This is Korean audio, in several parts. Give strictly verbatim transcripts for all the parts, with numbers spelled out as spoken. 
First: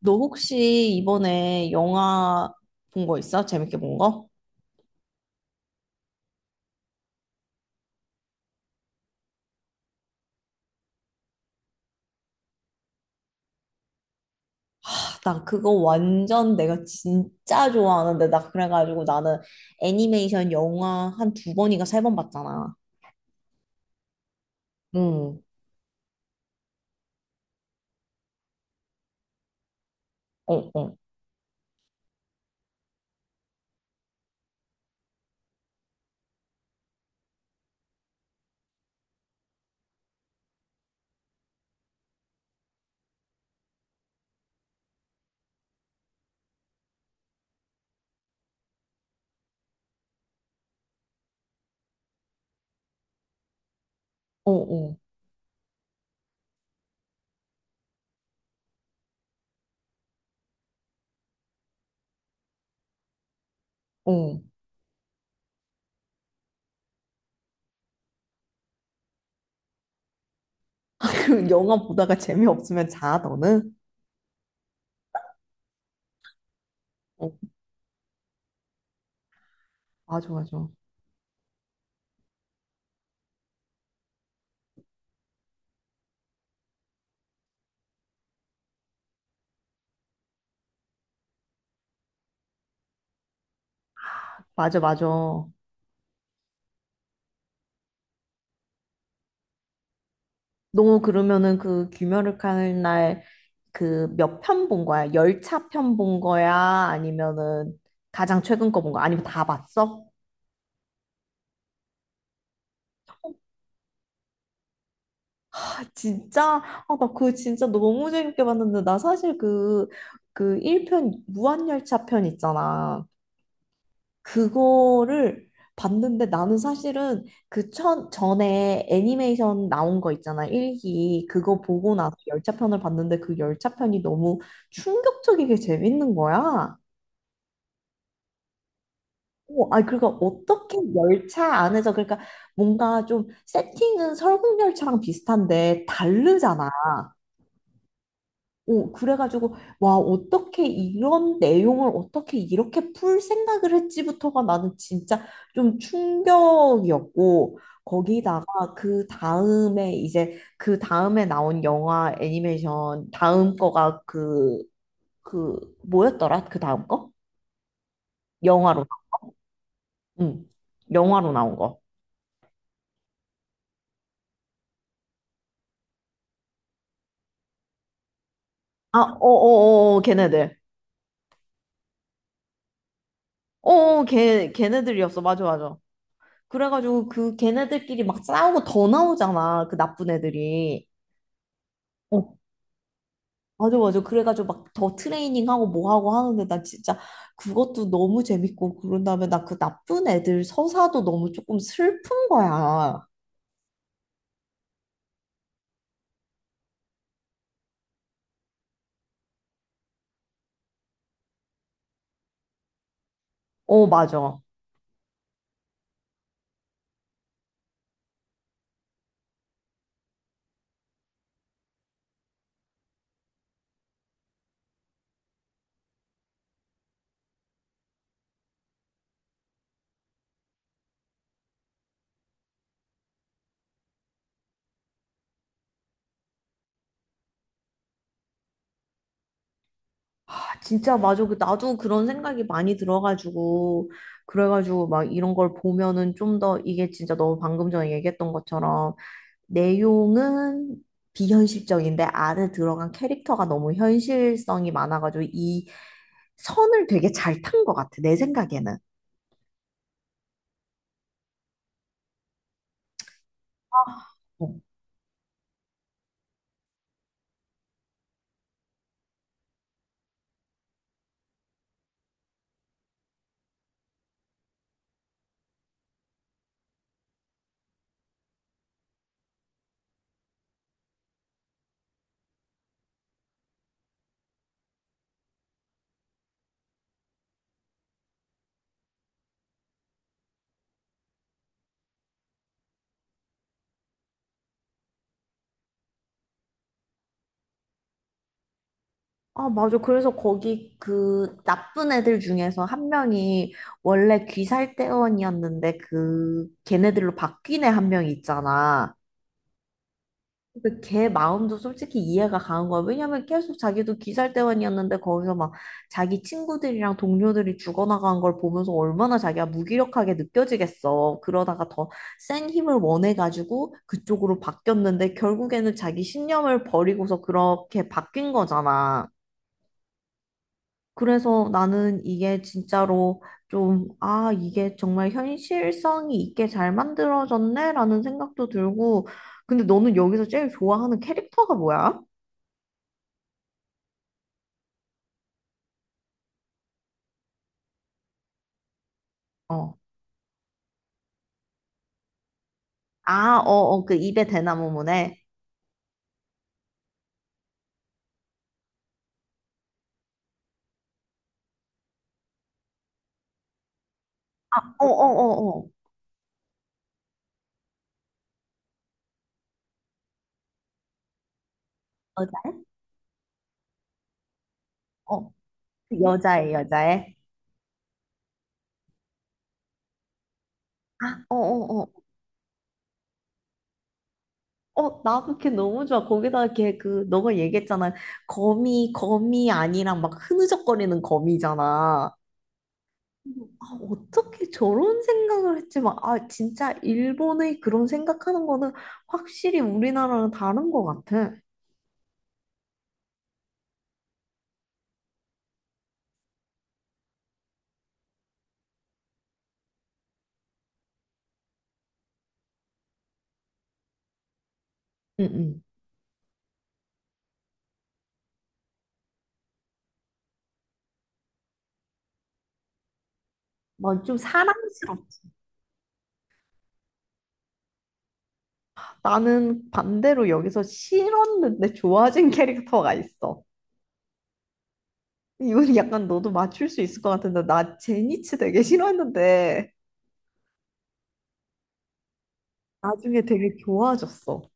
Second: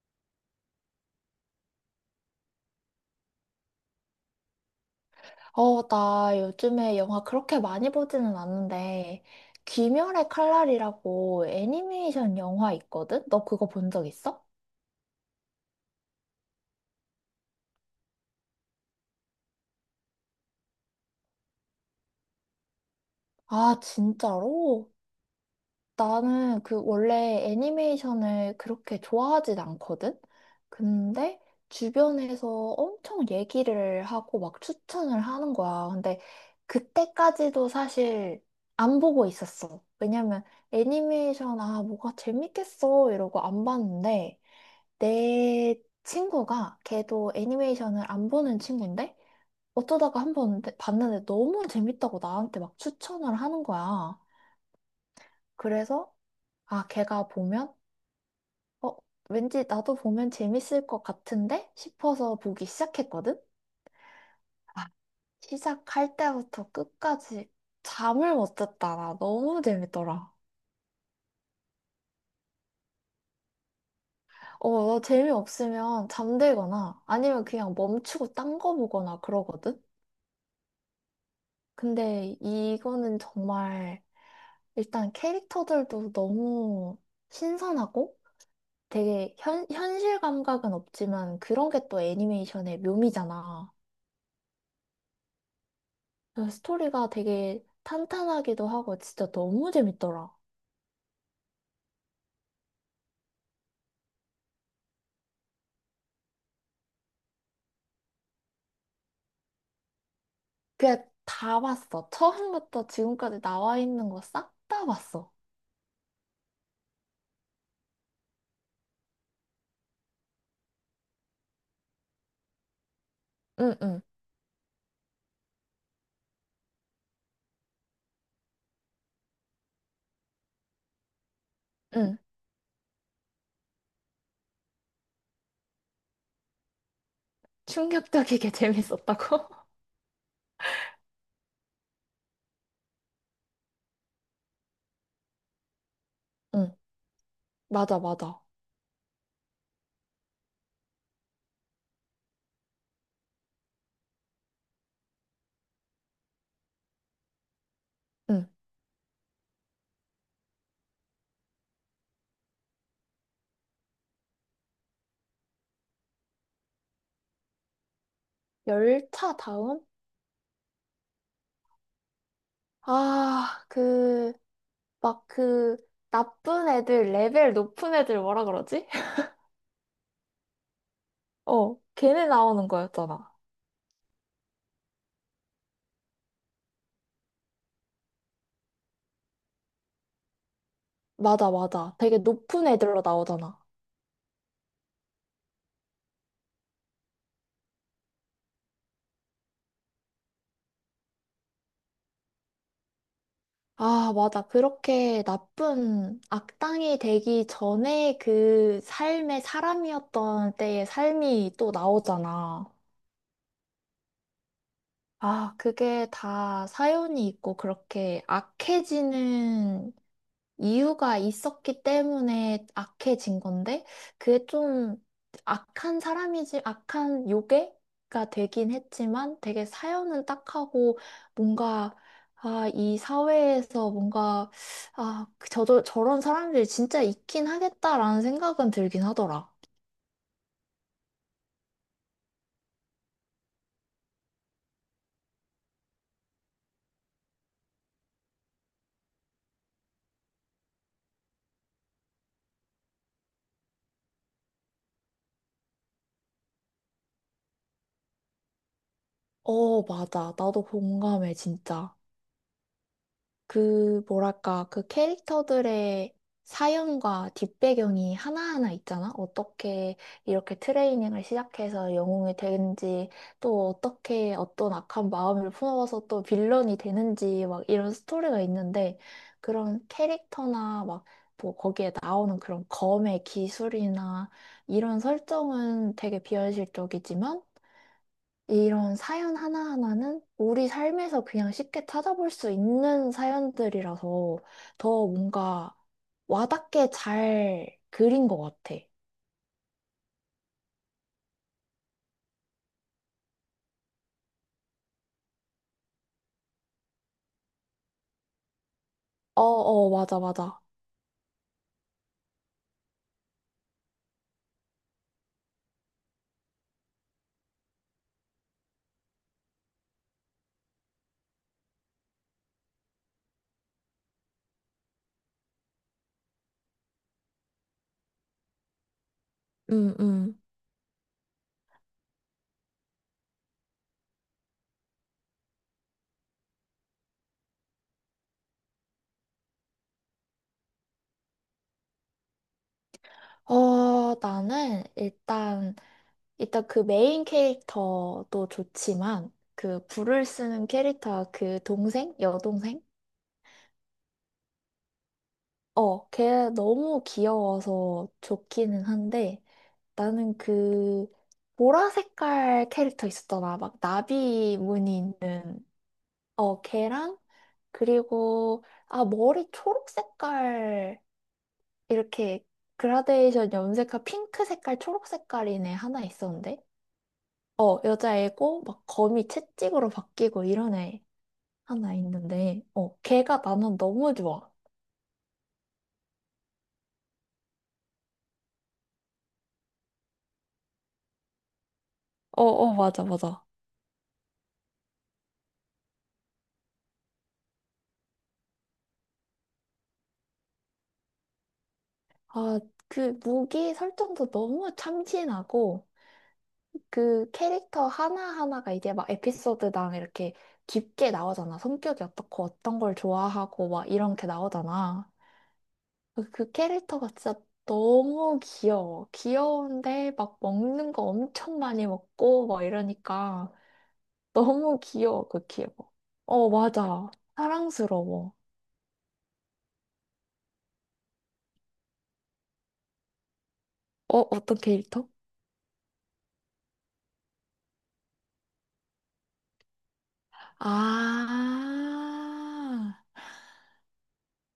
너 혹시 이번에 영화 본 거 있어? 재밌게 본 거? 어, 나 요즘에 영화 그렇게 많이 보지는 않는데, 귀멸의 칼날이라고 애니메이션 영화 있거든? 너 그거 본 적 있어? 아, 나 그거 완전 내가 진짜 좋아하는데 나 그래가지고 나는 애니메이션 영화 한 두 번인가 세 번 봤잖아. 아, 진짜로? 응, 나는 그 원래 애니메이션을 그렇게 좋아하진 않거든? 어, 어, 근데 주변에서 엄청 얘기를 하고 막 추천을 하는 거야. 근데 그때까지도 사실 안 보고 있었어. 왜냐면 애니메이션, 아, 뭐가 재밌겠어. 이러고 안 봤는데 내 친구가 걔도 애니메이션을 안 보는 친구인데 어쩌다가 한 번 봤는데 너무 재밌다고 나한테 막 추천을 하는 거야. 어, 어, 그래서 아, 걔가 보면, 어, 왠지 나도 보면 재밌을 것 같은데? 싶어서 보기 시작했거든? 어, 아, 시작할 때부터 끝까지 잠을 못 잤다. 나 너무 재밌더라. 그 영화 보다가 재미없으면 자, 너는? 어, 나 재미없으면 잠들거나 어, 아니면 그냥 멈추고 딴 거 보거나 그러거든? 맞아, 맞아. 근데 이거는 정말 일단 캐릭터들도 너무 신선하고 되게 현, 현실 감각은 없지만 그런 게 또 애니메이션의 묘미잖아. 맞아, 맞아. 그 스토리가 되게 탄탄하기도 하고 진짜 너무 재밌더라. 너 그러면은 그 귀멸을 하는 날 그 몇 편 본 거야? 열차 편 본 거야? 아니면은 가장 최근 거 본 거야? 아니면 다 봤어? 그냥 다 봤어. 처음부터 지금까지 나와 있는 거 싹 다 봤어. 진짜? 아, 나 그거 진짜 너무 재밌게 봤는데, 나 사실 그, 그 일 편, 무한열차 편 있잖아. 응, 응, 그거를 봤는데 나는 사실은 그 천, 전에 애니메이션 나온 거 있잖아. 일 기. 그거 보고 나서 응. 열차편을 봤는데 그 열차편이 너무 충격적이게 재밌는 거야. 충격적이게 재밌었다고? 오, 아, 그러니까 어떻게 열차 안에서, 그러니까 뭔가 좀 세팅은 설국열차랑 비슷한데 다르잖아. 응, 맞아, 맞아. 오, 그래가지고, 와, 어떻게 이런 내용을 어떻게 이렇게 풀 생각을 했지부터가 나는 진짜 좀 충격이었고, 응. 거기다가 그 다음에 이제 그 다음에 나온 영화 애니메이션 다음 거가 그, 그, 뭐였더라? 그 다음 거? 영화로, 열차 다음? 응, 영화로 나온 거. 아, 그, 막 그, 나쁜 애들, 레벨 높은 애들 뭐라 그러지? 아, 어어어, 걔네들. 어, 걔네 나오는 거였잖아. 어어, 걔, 걔네들이었어. 맞아, 맞아. 그래가지고 그 걔네들끼리 막 싸우고 더 나오잖아. 그 나쁜 애들이. 맞아, 맞아. 되게 어, 높은 애들로 나오잖아. 맞아, 맞아. 그래가지고 막 더 트레이닝하고 뭐 하고 하는데 나 진짜 그것도 너무 재밌고 그런 다음에 나 그 나쁜 애들 서사도 너무 조금 슬픈 거야. 아, 맞아. 그렇게 나쁜 악당이 되기 전에 그 삶의 사람이었던 때의 삶이 또 나오잖아. 어, 맞아. 아, 그게 다 사연이 있고 그렇게 악해지는 이유가 있었기 때문에 악해진 건데, 그게 좀 악한 사람이지, 악한 요괴가 되긴 했지만, 되게 사연은 딱하고, 뭔가, 아, 이 사회에서 뭔가, 아, 저 저, 저런 사람들이 진짜 있긴 하겠다라는 생각은 들긴 하더라. 아, 진짜 맞아. 그 나도 그런 생각이 많이 들어가지고 그래가지고 막 이런 걸 보면은 좀 더 이게 진짜 너 방금 전에 얘기했던 것처럼 내용은 비현실적인데 안에 들어간 캐릭터가 너무 현실성이 많아가지고 이 선을 되게 잘 탄 것 같아. 내 생각에는. 어, 맞아. 나도 공감해, 진짜. 그, 어. 뭐랄까, 그 캐릭터들의 사연과 뒷배경이 하나하나 있잖아? 어떻게 이렇게 트레이닝을 시작해서 영웅이 되는지, 또 어떻게 어떤 악한 마음을 품어서 또 빌런이 되는지, 막 이런 스토리가 있는데, 그런 캐릭터나 막, 뭐 거기에 나오는 그런 검의 기술이나 이런 설정은 되게 비현실적이지만, 이런 사연 하나하나는 우리 삶에서 그냥 쉽게 찾아볼 수 있는 사연들이라서 더 뭔가 와닿게 잘 그린 것 같아. 아, 맞아. 그래서 거기 그 나쁜 애들 중에서 한 명이 원래 귀살대원이었는데 그 걔네들로 바뀐 애 한 명이 있잖아. 어, 어, 맞아, 맞아. 그 걔 마음도 솔직히 이해가 가는 거야. 왜냐면 계속 자기도 귀살대원이었는데 거기서 막 자기 친구들이랑 동료들이 죽어나간 걸 보면서 얼마나 자기가 무기력하게 느껴지겠어. 그러다가 더 센 힘을 원해가지고 그쪽으로 바뀌었는데 결국에는 자기 신념을 버리고서 그렇게 바뀐 거잖아. 응, 응. 그래서 나는 이게 진짜로 좀, 아, 이게 정말 현실성이 있게 잘 만들어졌네? 라는 생각도 들고, 근데 너는 여기서 제일 좋아하는 캐릭터가 뭐야? 어, 나는 일단, 일단 그 메인 캐릭터도 좋지만, 어. 그 불을 쓰는 캐릭터 그 동생? 여동생? 아, 어, 어, 그 입에 대나무 문에. 어, 걔 너무 귀여워서 좋기는 한데, 나는 그 보라 색깔 캐릭터 있었잖아. 막 나비 아, 어, 어, 무늬 어, 어. 있는 어 걔랑 그리고 아 머리 초록 색깔 여자, 이렇게 그라데이션 염색한 핑크 색깔 초록 어. 색깔인 애 그 하나 여자애, 있었는데 여자애. 어 여자애고 막 검이 채찍으로 바뀌고 이런 애 아, 어, 어, 어. 하나 있는데 어 걔가 나는 너무 좋아. 어, 나 그렇게 너무 좋아. 거기다가 걔 그, 너가 얘기했잖아. 거미, 거미 아니랑 막 흐느적거리는 거미잖아. 어 어 맞아 맞아. 아, 어떻게 저런 생각을 했지? 막, 아, 진짜 일본의 그런 생각하는 거는 확실히 우리나라랑 다른 것 같아. 아 그 무기 설정도 너무 참신하고 그 캐릭터 하나하나가 이제 막 에피소드당 이렇게 깊게 나오잖아. 성격이 어떻고 어떤 걸 좋아하고 막 이렇게 나오잖아. 응, 응. 그 그 캐릭터가 진짜 너무 귀여워. 귀여운데 막 먹는 거 엄청 많이 먹고 막 이러니까 막좀 너무 사랑스럽다. 귀여워, 그 귀여워. 어, 맞아. 사랑스러워. 나는 반대로 여기서 싫었는데 좋아진 캐릭터가 있어. 어, 어떤 캐릭터? 이건 약간 너도 맞출 수 있을 것 같은데, 나 제니츠 되게 싫었는데, 아, 나중에 되게 좋아졌어.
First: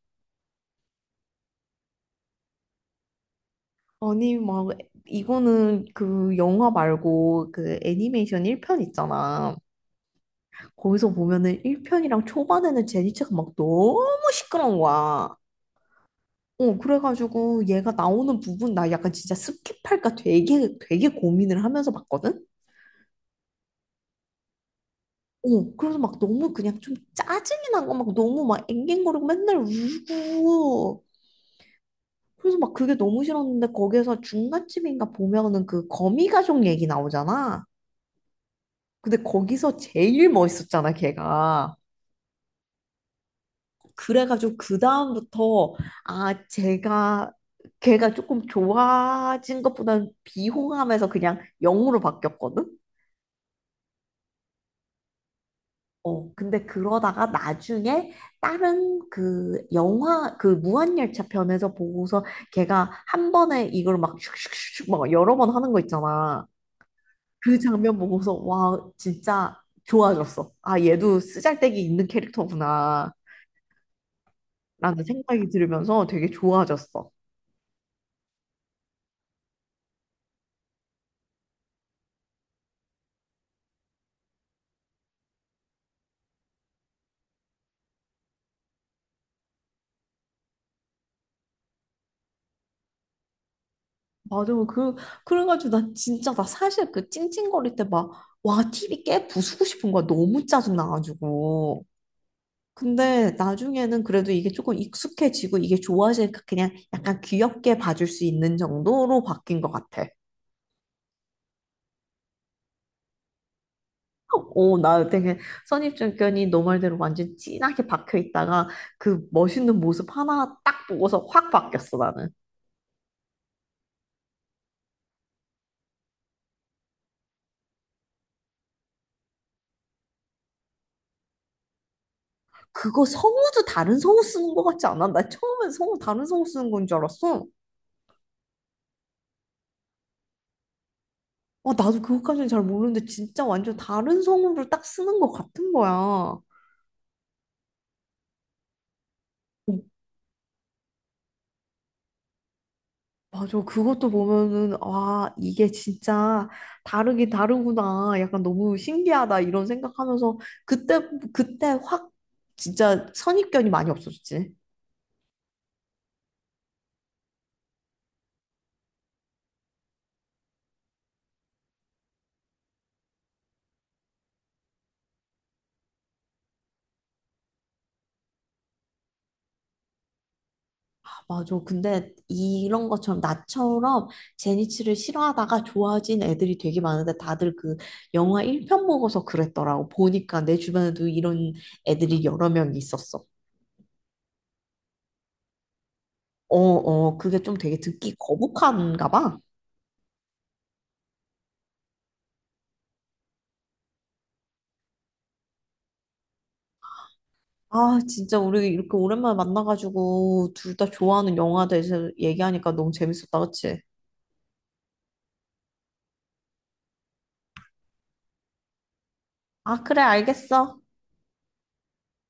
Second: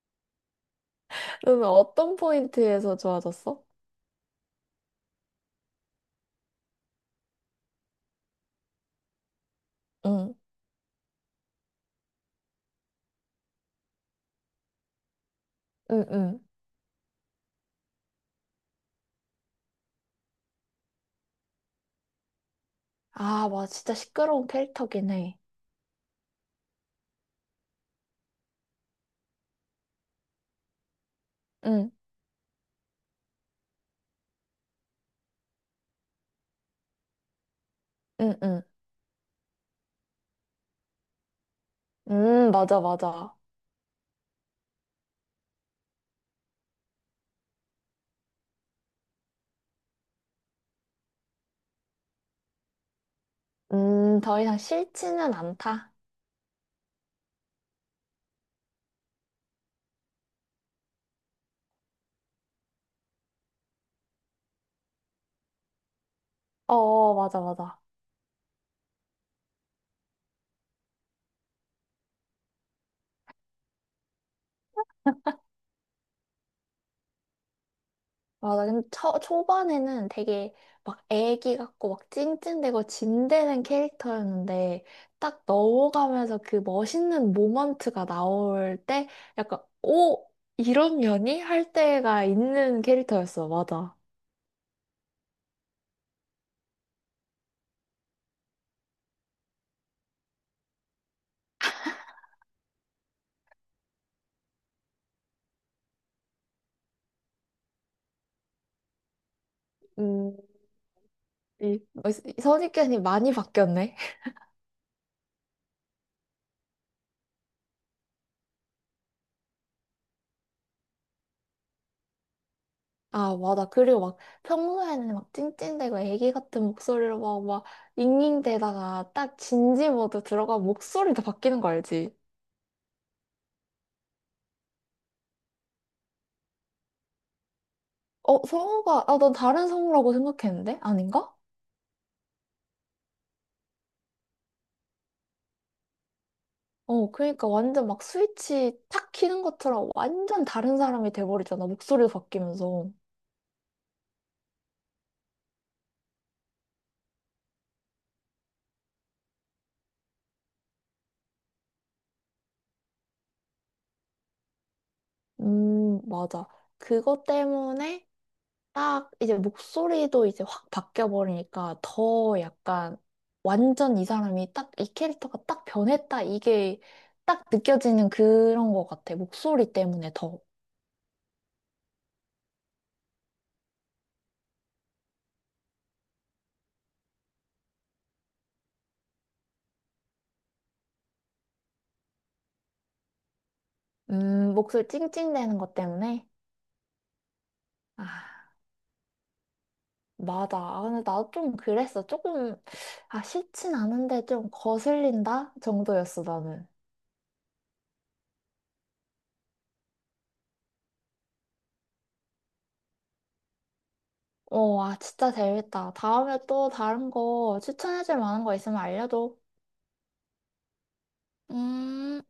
너는 어떤 포인트에서 좋아졌어? 아니, 막, 이거는 그 영화 말고 그 애니메이션 일 편 있잖아. 응, 거기서 보면은 일 편이랑 초반에는 제니체가 막 너무 시끄러운 거야. 응, 응. 어, 그래가지고 얘가 나오는 부분 나 약간 진짜 스킵할까 되게 되게 고민을 하면서 봤거든? 아, 맞아. 진짜 시끄러운 캐릭터긴 해. 어, 그래서 막 너무 그냥 좀 짜증이 난 거 막 너무 막 앵앵거리고 맨날 울고 응, 그래서 막 그게 너무 싫었는데 거기에서 중간쯤인가 보면은 그 거미 가족 얘기 나오잖아. 응, 응. 근데 거기서 제일 멋있었잖아, 걔가. 음, 맞아, 맞아. 그래가지고 그다음부터 아 제가 걔가 조금 좋아진 것보다는 비호감에서 그냥 영으로 바뀌었거든? 음, 더 이상 싫지는 않다. 어, 근데 그러다가 나중에 다른 그 영화, 그 무한열차 편에서 보고서 걔가 한 번에 이걸 막 슉슉슉슉 막 여러 번 하는 거 있잖아. 어, 맞아, 그 맞아. 장면 보고서 와, 진짜 좋아졌어. 아, 얘도 쓰잘데기 있는 캐릭터구나. 라는 생각이 들으면서 되게 좋아졌어. 맞아. 근데 초, 초반에는 되게 막 애기 같고 막 찡찡대고 진대는 캐릭터였는데 딱 넘어가면서 그 멋있는 모먼트가 나올 때 약간, 오! 이런 년이? 할 때가 있는 캐릭터였어. 맞아. 맞아. 그, 그래가지고 나 진짜, 나 사실 그 찡찡거릴 때 막, 와, 티비 깨 부수고 싶은 거야. 너무 짜증나가지고. 근데 나중에는 그래도 이게 조금 익숙해지고 이게 좋아지니까 그냥 약간 귀엽게 봐줄 수 있는 정도로 바뀐 것 같아. 음, 이 어, 선입견이 많이 바뀌었네. 오, 나 되게 선입견이 너 말대로 완전 진하게 박혀 있다가 그 멋있는 모습 하나 딱 보고서 확 바뀌었어, 나는. 아, 맞아. 그리고 막 평소에는 막 찡찡대고 애기 같은 목소리로 막, 막 잉잉대다가 딱 진지 모드 들어가 목소리도 바뀌는 거 알지? 그거 성우도 다른 성우 쓰는 것 같지 않아? 나 처음엔 성우 다른 성우 쓰는 건 줄 알았어. 어, 성우가, 아, 난 다른 성우라고 생각했는데? 아닌가? 어, 나도 그것까지는 잘 모르는데 진짜 완전 다른 성우를 딱 쓰는 것 같은 거야. 어, 어, 그러니까 완전 막 스위치 탁 키는 것처럼 완전 다른 사람이 돼버리잖아. 목소리도 바뀌면서. 맞아. 그것도 보면은 와, 이게 진짜 다르긴 다르구나. 약간 너무 신기하다 이런 생각하면서 그때 그때 확 진짜 선입견이 많이 없어졌지. 음, 맞아. 그것 때문에 딱 이제 목소리도 이제 확 바뀌어 버리니까 더 약간 완전 이 사람이 딱 이 캐릭터가 딱 변했다 이게 딱 느껴지는 그런 것 같아. 목소리 때문에 더. 아, 맞아. 근데 이런 것처럼 나처럼 제니치를 싫어하다가 좋아진 애들이 되게 많은데 다들 그 영화 일 편 보고서 그랬더라고. 보니까 내 주변에도 이런 애들이 여러 명 있었어. 음, 목소리 찡찡대는 것 때문에. 어, 어, 그게 좀 되게 아, 듣기 거북한가 봐. 맞아. 아, 근데 나도 좀 그랬어. 조금, 아, 싫진 않은데 좀 거슬린다 정도였어, 나는. 아, 진짜 우리 이렇게 오랜만에 만나가지고 둘 다 좋아하는 영화에 대해서 얘기하니까 너무 재밌었다, 그치? 어, 아, 진짜 재밌다. 다음에 또 다른 거 추천해줄 만한 거 있으면 알려줘. 아, 그래, 알겠어. 음.